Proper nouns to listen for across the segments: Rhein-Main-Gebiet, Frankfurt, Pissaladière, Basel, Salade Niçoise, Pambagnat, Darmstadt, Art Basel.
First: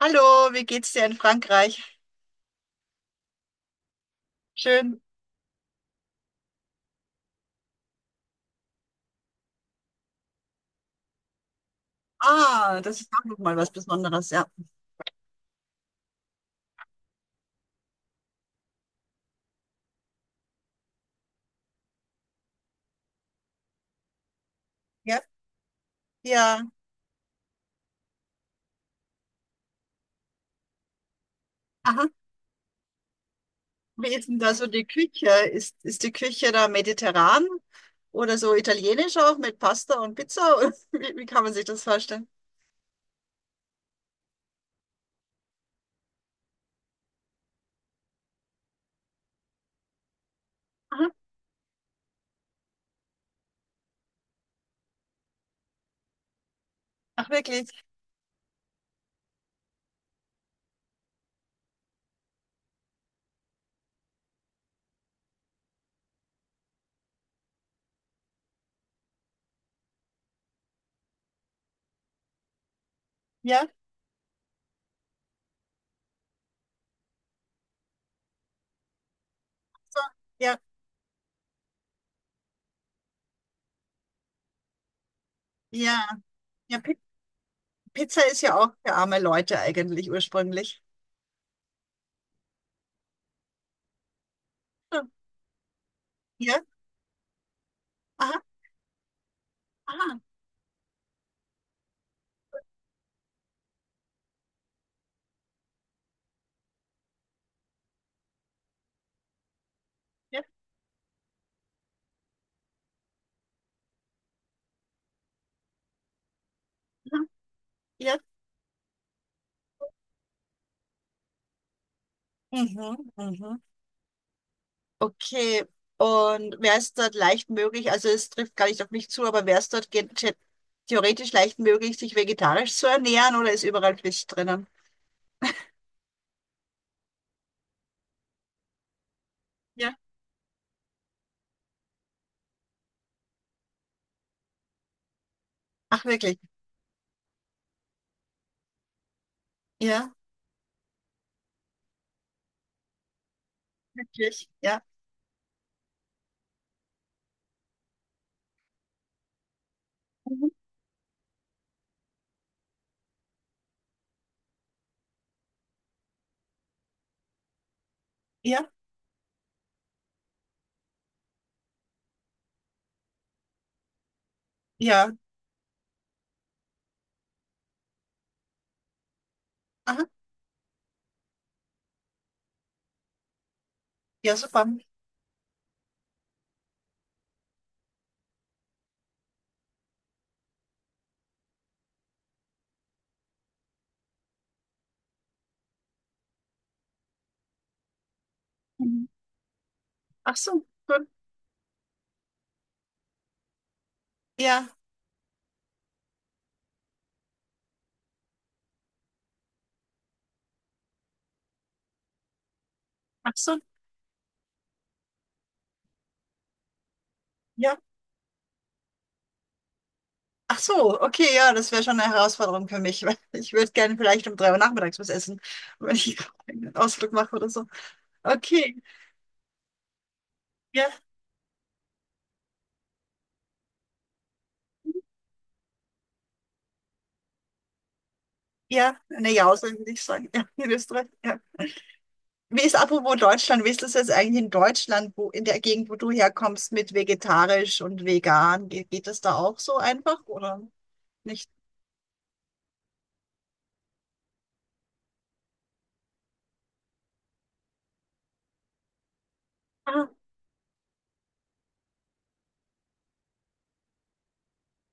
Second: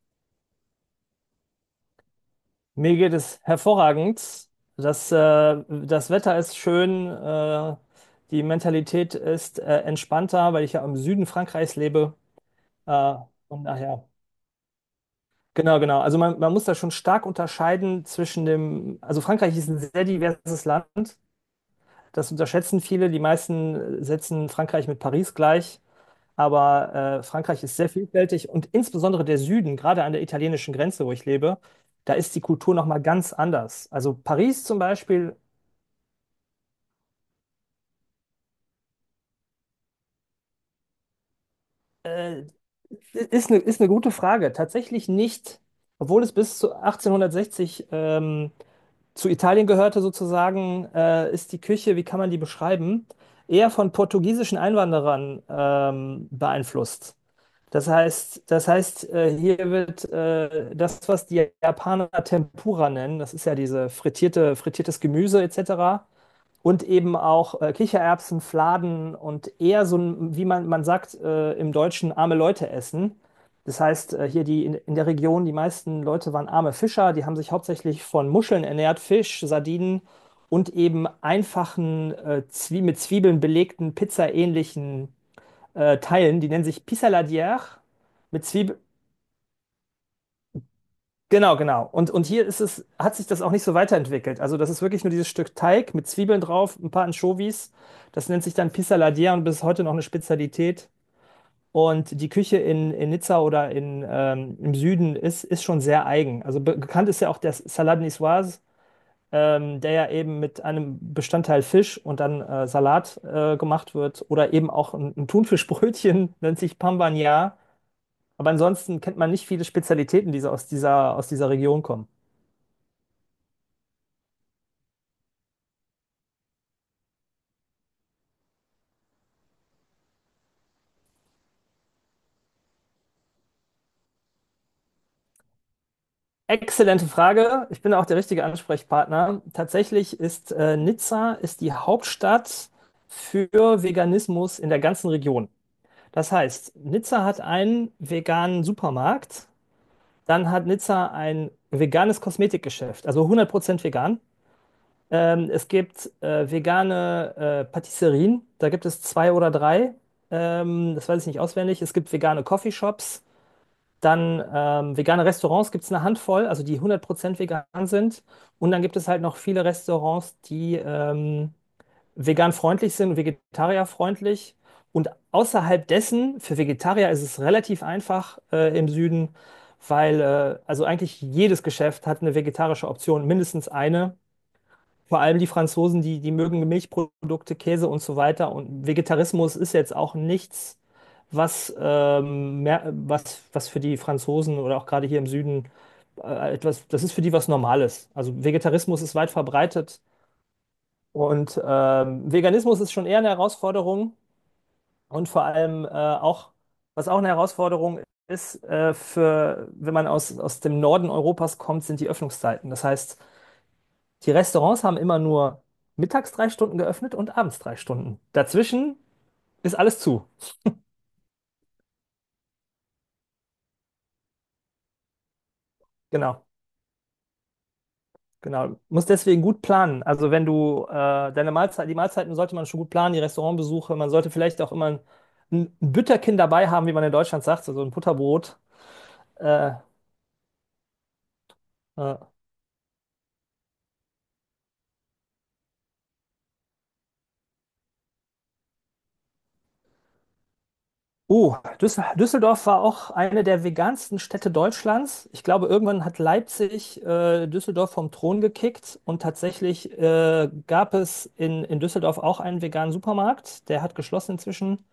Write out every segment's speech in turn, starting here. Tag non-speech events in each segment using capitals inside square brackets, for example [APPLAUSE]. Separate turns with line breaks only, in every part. Hallo, wie geht's dir in Frankreich?
Mir geht es hervorragend.
Schön.
Das Wetter ist schön, die Mentalität ist entspannter, weil ich ja im Süden Frankreichs lebe.
Ah, das ist
Äh,
auch nochmal
und
was
daher,
Besonderes, ja.
genau, genau. Also man muss da schon stark unterscheiden zwischen dem, also Frankreich ist ein sehr diverses Land. Das unterschätzen viele. Die meisten setzen Frankreich mit
Ja,
Paris gleich.
ja.
Aber Frankreich ist sehr vielfältig und insbesondere der Süden, gerade an der italienischen Grenze, wo ich lebe,
Aha.
da ist die Kultur nochmal ganz anders.
Wie
Also
ist denn da
Paris
so
zum
die Küche?
Beispiel
Ist die Küche da mediterran oder so italienisch auch mit Pasta und Pizza? [LAUGHS] Oder wie kann man sich das vorstellen?
äh, ist eine gute Frage. Tatsächlich nicht, obwohl es bis zu 1860 zu Italien gehörte sozusagen,
Aha.
ist die Küche, wie kann man die beschreiben, eher von portugiesischen Einwanderern beeinflusst.
Ach, wirklich?
Das heißt, hier wird das, was die Japaner Tempura nennen, das ist ja diese frittiertes Gemüse etc. Und eben auch Kichererbsen, Fladen und eher so ein, wie man sagt, im Deutschen arme Leute essen.
Ja,
Das heißt, hier die in der Region, die meisten Leute waren arme Fischer, die haben sich hauptsächlich von Muscheln ernährt, Fisch,
so,
Sardinen
ja,
und eben einfachen, Zwie mit Zwiebeln belegten, pizzaähnlichen
ja.
Teilen. Die nennen
Ja,
sich Pissaladière
Pizza ist
mit
ja auch
Zwiebel.
für arme Leute eigentlich ursprünglich.
Genau, genau. Und hier ist es, hat sich das auch nicht so weiterentwickelt. Also das ist wirklich nur dieses Stück Teig mit Zwiebeln
Ja,
drauf, ein paar Anchovies. Das
aha,
nennt sich dann Pissaladière und bis heute noch eine
aha.
Spezialität. Und die Küche in Nizza oder im Süden ist schon sehr eigen. Also be bekannt ist ja auch der Salade Niçoise, der ja eben
Ja,
mit einem Bestandteil Fisch und dann Salat gemacht wird. Oder eben auch ein Thunfischbrötchen, [LAUGHS] nennt sich
aha,
Pambagnat.
ja.
Aber ansonsten kennt man nicht viele Spezialitäten, die so aus dieser Region kommen.
Mhm, mhm. Okay, und wäre es dort leicht möglich, also es trifft gar nicht auf mich zu, aber wäre es dort theoretisch leicht möglich, sich vegetarisch zu ernähren oder ist überall Fisch drinnen?
Exzellente Frage. Ich bin auch der richtige Ansprechpartner.
Ja.
Tatsächlich ist Nizza ist die Hauptstadt für Veganismus in der ganzen Region.
Ach,
Das
wirklich?
heißt, Nizza hat einen veganen Supermarkt,
Ja,
dann hat Nizza ein veganes Kosmetikgeschäft, also 100% vegan.
wirklich? Ja.
Es gibt vegane Patisserien, da gibt es zwei oder drei.
Mhm.
Das weiß ich nicht auswendig. Es gibt vegane Coffeeshops. Dann vegane Restaurants gibt es eine Handvoll, also die 100% vegan sind.
Ja,
Und dann gibt es halt noch viele Restaurants, die vegan freundlich sind und vegetarierfreundlich. Und
ja.
außerhalb dessen, für Vegetarier ist es relativ einfach im Süden,
Aha,
weil also eigentlich jedes Geschäft hat eine vegetarische Option, mindestens eine.
ja, super.
Vor allem die Franzosen, die mögen Milchprodukte, Käse und so weiter. Und Vegetarismus ist jetzt auch nichts, was für die Franzosen oder auch gerade hier im Süden das ist für die was Normales. Also Vegetarismus
Mhm.
ist weit verbreitet
Ach so, gut.
und Veganismus ist schon eher eine Herausforderung
Ja,
und vor allem auch, was auch eine Herausforderung ist, wenn man aus dem Norden Europas kommt, sind die Öffnungszeiten. Das heißt,
ach so.
die Restaurants haben immer nur mittags 3 Stunden geöffnet und abends drei
Ja.
Stunden. Dazwischen ist alles zu.
Ach so, okay, ja, das wäre schon eine Herausforderung für mich, [LAUGHS] weil ich würde gerne vielleicht um 3 Uhr nachmittags was essen, wenn ich [LAUGHS]
Genau,
einen Ausflug mache oder so.
genau.
Okay,
Muss deswegen gut planen. Also wenn du
ja.
die Mahlzeiten sollte man schon gut planen, die Restaurantbesuche. Man sollte vielleicht auch immer ein Bütterchen dabei haben, wie man in Deutschland sagt, also ein Butterbrot.
Ja, eine Jause
Äh,
würde ich sagen. Ja, in Österreich. Ja.
äh,
Wie ist apropos Deutschland? Wie ist das jetzt eigentlich in Deutschland, wo in der Gegend, wo du herkommst, mit vegetarisch und vegan? Geht das da auch so einfach oder nicht?
Oh, Düsseldorf war auch eine der vegansten Städte Deutschlands. Ich glaube, irgendwann hat Leipzig Düsseldorf vom Thron gekickt und tatsächlich
Ah,
gab es in Düsseldorf auch einen veganen Supermarkt. Der hat geschlossen inzwischen.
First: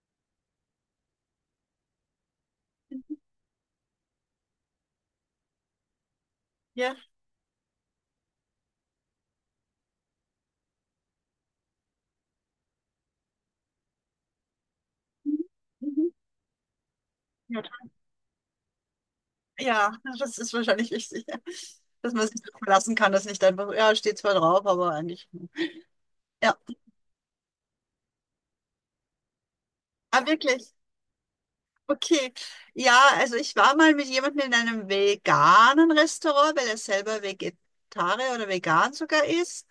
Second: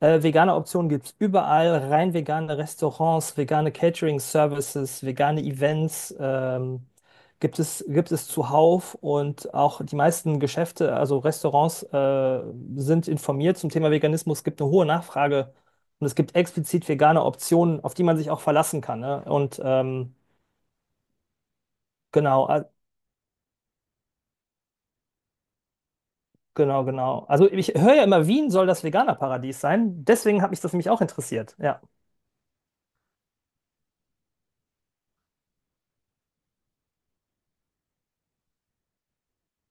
Vegane Optionen gibt es überall, rein vegane Restaurants, vegane Catering-Services, vegane Events
ja.
gibt es zuhauf und auch die meisten Geschäfte, also Restaurants, sind informiert zum Thema Veganismus. Es gibt eine hohe Nachfrage und
Mhm.
es gibt explizit vegane
Ja,
Optionen, auf die man sich auch verlassen kann. Ne? Und
ja, das ist wahrscheinlich wichtig, ja. Dass man sich
genau,
darauf
äh,
verlassen kann, dass nicht einfach, ja, steht zwar drauf, aber eigentlich. Hm. Ja,
genau, genau. Also ich höre ja immer, Wien soll das Veganer-Paradies sein.
ah,
Deswegen hat mich das
wirklich.
nämlich auch interessiert. Ja.
Okay, ja, also ich war mal mit jemandem in einem veganen Restaurant, weil er selber Vegetarier oder vegan sogar ist.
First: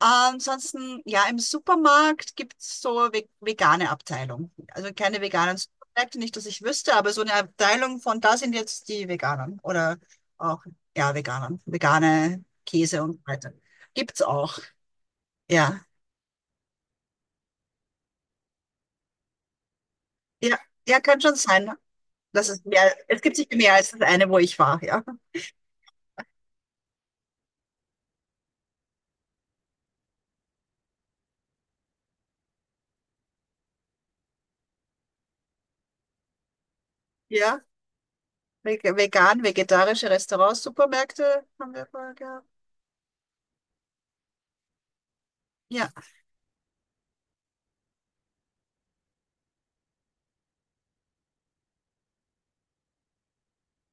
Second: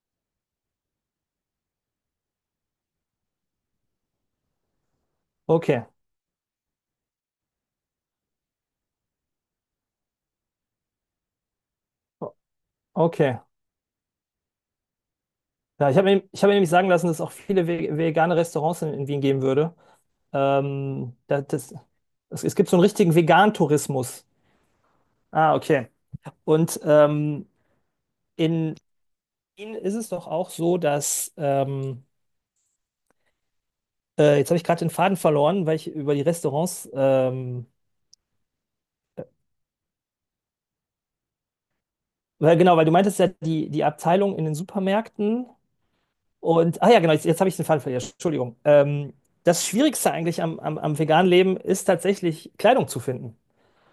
Ansonsten, ja, im Supermarkt gibt es so ve vegane Abteilung. Also keine veganen
Okay,
Supermärkte, nicht, dass ich wüsste, aber so eine Abteilung von da sind jetzt die Veganen oder auch, ja, Veganern,
O-
vegane Käse und so
okay.
weiter. Gibt's auch, ja.
Ja, ich hab mir nämlich sagen lassen, dass es auch viele vegane Restaurants in Wien geben würde.
Ja, ja,
Ähm,
kann schon
da-
sein,
das, es,
dass
es
es
gibt so einen
mehr,
richtigen
es gibt sicher mehr als das
Vegan-Tourismus.
eine, wo ich war, ja.
Ah, okay. Und in Wien ist es doch auch so, dass jetzt habe ich gerade den Faden verloren, weil ich über die Restaurants,
Ja. Vegan, vegetarische Restaurants, Supermärkte haben wir vorher gehabt.
weil du meintest ja, die Abteilung in den Supermärkten.
Ja,
Und, ah ja, genau, jetzt habe ich den Faden verloren. Entschuldigung. Das Schwierigste eigentlich am veganen Leben ist tatsächlich Kleidung zu finden.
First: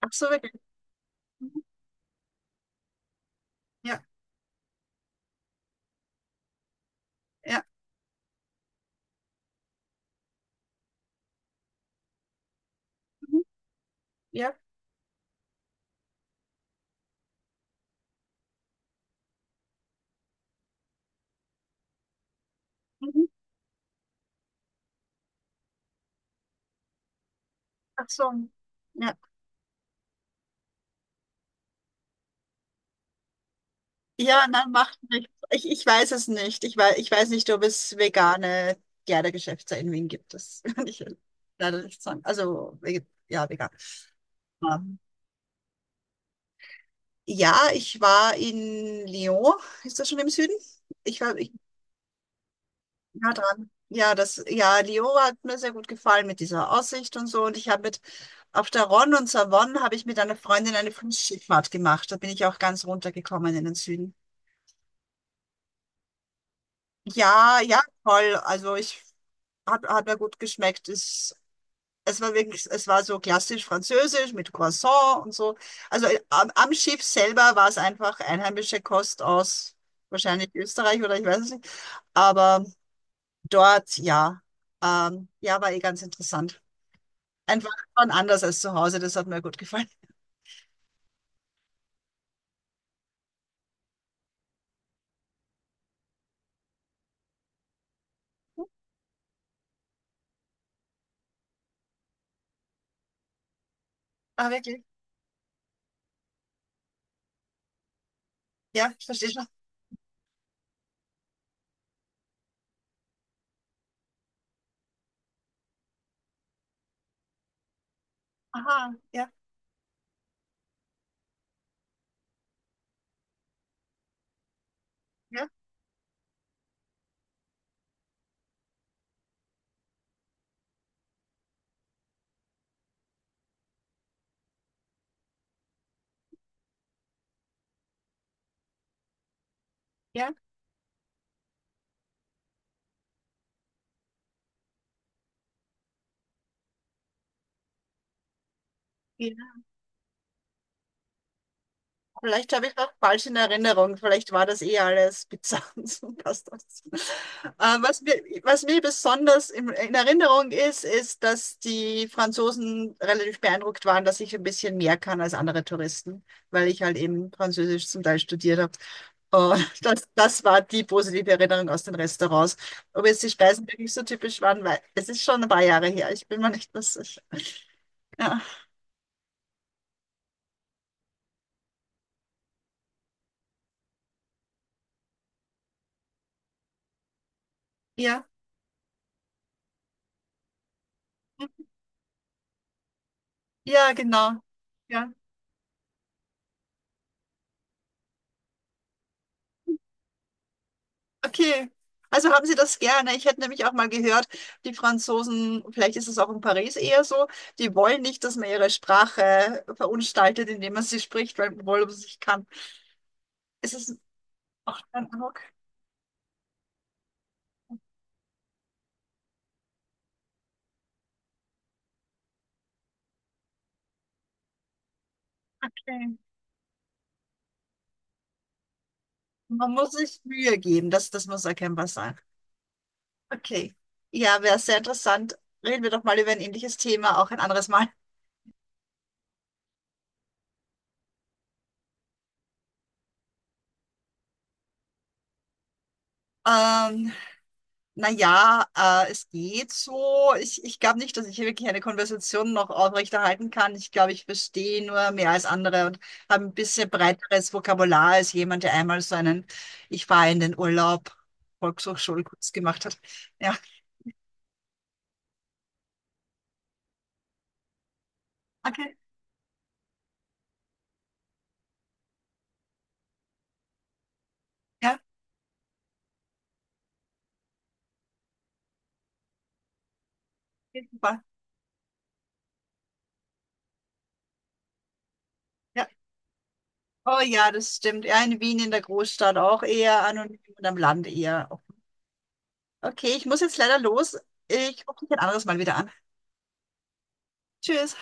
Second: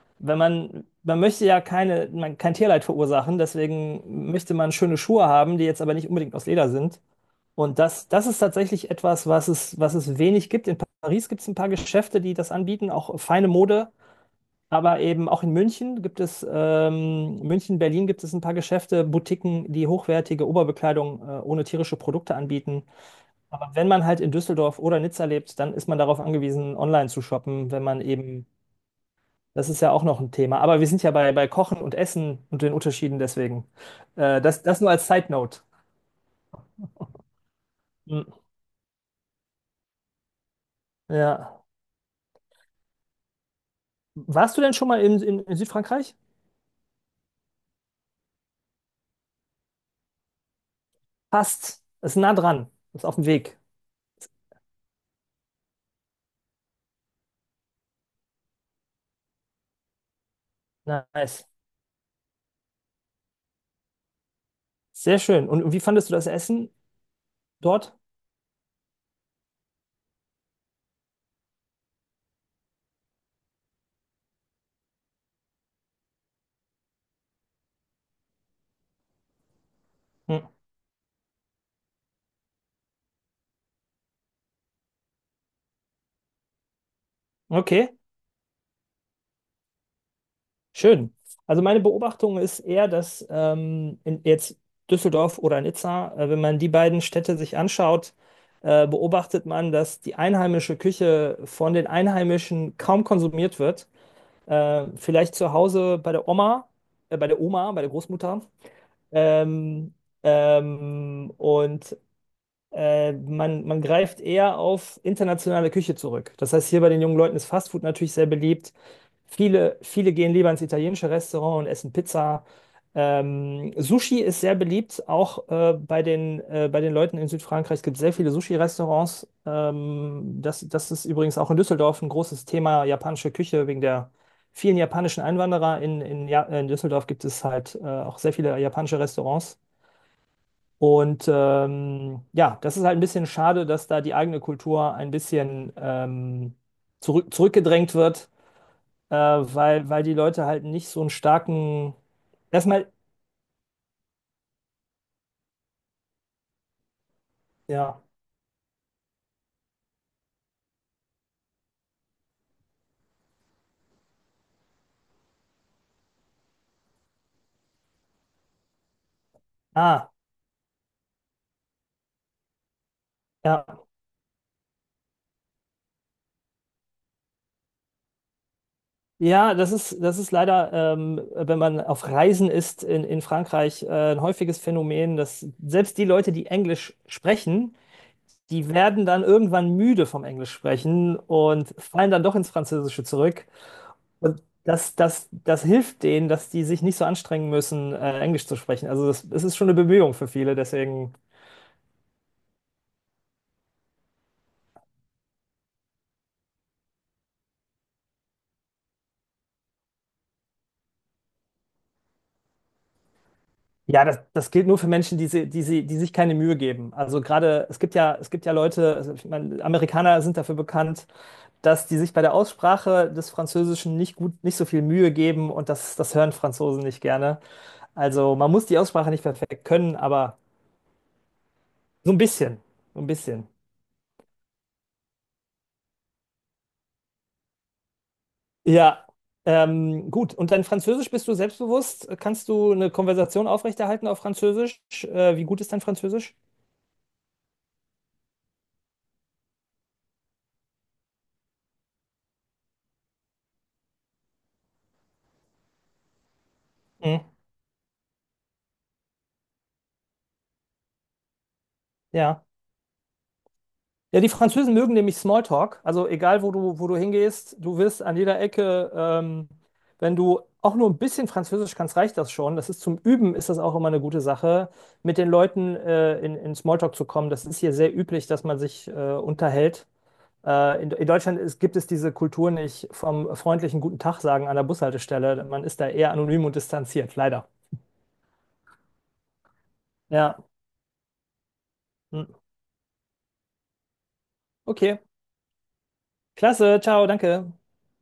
ach so,
Wenn
vegan.
man möchte ja
Mhm.
kein Tierleid verursachen,
Ja,
deswegen möchte man schöne Schuhe haben, die jetzt aber nicht unbedingt aus Leder sind.
ja.
Und das ist tatsächlich etwas, was es wenig gibt. In Paris gibt es ein paar Geschäfte, die das anbieten, auch
Mhm.
feine Mode.
Ja.
Aber eben auch in München gibt es, München, Berlin gibt es ein paar Geschäfte, Boutiquen, die hochwertige Oberbekleidung, ohne tierische Produkte anbieten.
Mhm.
Aber wenn man halt in Düsseldorf oder Nizza lebt, dann ist man darauf angewiesen, online zu shoppen, wenn man
Ach so.
eben,
Ja,
das ist ja auch noch ein Thema. Aber wir sind ja bei Kochen und Essen und den Unterschieden deswegen.
ja,
Das,
nein,
das nur
macht
als Side
nichts.
Note.
Ich weiß es nicht. Ich weiß nicht, ob es
Hm.
vegane Kleidergeschäfte in Wien gibt. Das [LAUGHS] kann ich
Ja.
leider nicht sagen. Also, ja, vegan.
Warst du denn schon
Ähm,
mal in Südfrankreich?
Ja, ich war in Lyon. Ist das schon im Süden? Ich war, ich
Passt. Ist nah dran. Ist auf dem
ja
Weg.
dran. Ja, das, ja, Lio hat mir sehr gut gefallen mit dieser Aussicht und so. Und ich habe mit Auf der Ron und Savon habe ich mit einer Freundin eine
Nice.
Flussschifffahrt gemacht. Da bin ich auch ganz runtergekommen in den Süden.
Sehr schön. Und wie fandest du das Essen
Ja, ja,
dort?
toll. Also hat mir gut geschmeckt. Es war so klassisch französisch mit Croissant und so. Also am Schiff selber war es einfach einheimische Kost aus
Hm.
wahrscheinlich Österreich oder ich weiß es nicht. Aber dort, ja, ja, war eh ganz interessant. Einfach
Okay.
und anders als zu Hause, das hat mir gut gefallen.
Schön. Also meine Beobachtung ist eher, dass jetzt Düsseldorf oder Nizza, wenn man die beiden Städte sich anschaut, beobachtet man, dass die einheimische Küche von den Einheimischen kaum konsumiert wird.
Ah, wirklich?
Vielleicht zu Hause bei der Oma, bei der Oma, bei der Großmutter.
Ja, ich verstehe schon.
Ähm, und man greift eher auf internationale Küche zurück. Das heißt, hier bei den jungen Leuten ist Fastfood natürlich sehr beliebt.
Aha, ja,
Viele gehen lieber ins italienische Restaurant und essen Pizza. Sushi ist sehr beliebt,
ja,
auch bei den Leuten in Südfrankreich. Es gibt sehr viele Sushi-Restaurants. Das ist übrigens auch in Düsseldorf ein großes Thema, japanische Küche, wegen der vielen japanischen Einwanderer. In, ja, in Düsseldorf gibt es halt auch sehr viele japanische Restaurants.
ja.
Und ja, das ist halt ein bisschen schade, dass da die eigene Kultur ein bisschen zurückgedrängt wird,
Ja.
weil die Leute halt nicht so einen starken.
Vielleicht habe ich
Erstmal,
auch falsch in Erinnerung. Vielleicht war das eh alles Pizza [LAUGHS] und so passt das. Äh, was
ja.
mir, was mir besonders in Erinnerung ist, ist, dass die Franzosen relativ beeindruckt waren, dass ich ein bisschen mehr kann als andere Touristen, weil ich halt eben Französisch zum Teil studiert habe. Und [LAUGHS] das,
Ah,
das war die positive Erinnerung aus den Restaurants. Ob jetzt die Speisen
ja.
wirklich so typisch waren, weil es ist schon ein paar Jahre her. Ich bin mir nicht mehr sicher. Ja,
Ja, das ist leider, wenn man auf Reisen ist in Frankreich, ein häufiges Phänomen, dass selbst die Leute, die Englisch sprechen,
ja,
die werden dann irgendwann müde vom Englisch sprechen und fallen dann doch ins Französische zurück.
ja, genau.
Und das,
Ja.
das, das hilft denen, dass die sich nicht so anstrengen müssen, Englisch zu sprechen. Also das ist schon eine Bemühung für viele. Deswegen,
Okay. Also haben Sie das gerne. Ich hätte nämlich auch mal gehört, die Franzosen, vielleicht ist es auch in Paris eher so, die wollen nicht, dass man ihre Sprache verunstaltet, indem man sie spricht, weil obwohl man sie nicht kann. Ist es
ja, das gilt nur
auch
für
dein
Menschen, die,
Eindruck?
sie, die, sie, die sich keine Mühe geben. Also gerade, es gibt ja Leute, also ich meine, Amerikaner sind dafür bekannt, dass die sich bei der Aussprache des Französischen nicht gut, nicht so viel Mühe geben und das
Okay.
hören Franzosen nicht gerne. Also man muss die Aussprache nicht perfekt
Man muss
können,
sich
aber
Mühe geben, das muss erkennbar
so
sein.
ein bisschen, so ein bisschen.
Okay. Ja, wäre sehr interessant. Reden wir doch mal über ein ähnliches Thema, auch ein anderes Mal.
Ja, gut. Und dein Französisch bist du selbstbewusst? Kannst du eine Konversation aufrechterhalten auf Französisch? Wie gut ist dein Französisch?
Ähm, Naja, es geht so. Ich glaube nicht, dass ich wirklich eine Konversation noch aufrechterhalten kann. Ich glaube, ich verstehe nur mehr als andere und habe ein bisschen
Mhm.
breiteres Vokabular als jemand, der einmal so einen Ich fahre in den Urlaub
Ja.
Volkshochschulkurs gemacht hat. Ja,
Ja, die Französen mögen nämlich Smalltalk. Also egal, wo du hingehst, du wirst an jeder Ecke,
okay.
wenn du auch nur ein bisschen Französisch kannst, reicht das schon. Das ist zum Üben, ist das auch immer eine gute Sache,
Ja,
mit den Leuten in Smalltalk zu kommen. Das ist hier sehr üblich, dass man sich unterhält. In
super.
Deutschland gibt es diese Kultur nicht vom freundlichen Guten Tag sagen an der Bushaltestelle. Man ist
Ja.
da eher anonym und distanziert,
Oh
leider.
ja, das stimmt. Ja, in Wien in der Großstadt auch eher
Ja,
anonym und am Land eher offen.
hm.
Okay, ich muss jetzt leider los. Ich rufe
Okay.
dich ein anderes Mal wieder an.
Klasse, ciao, danke.
Tschüss.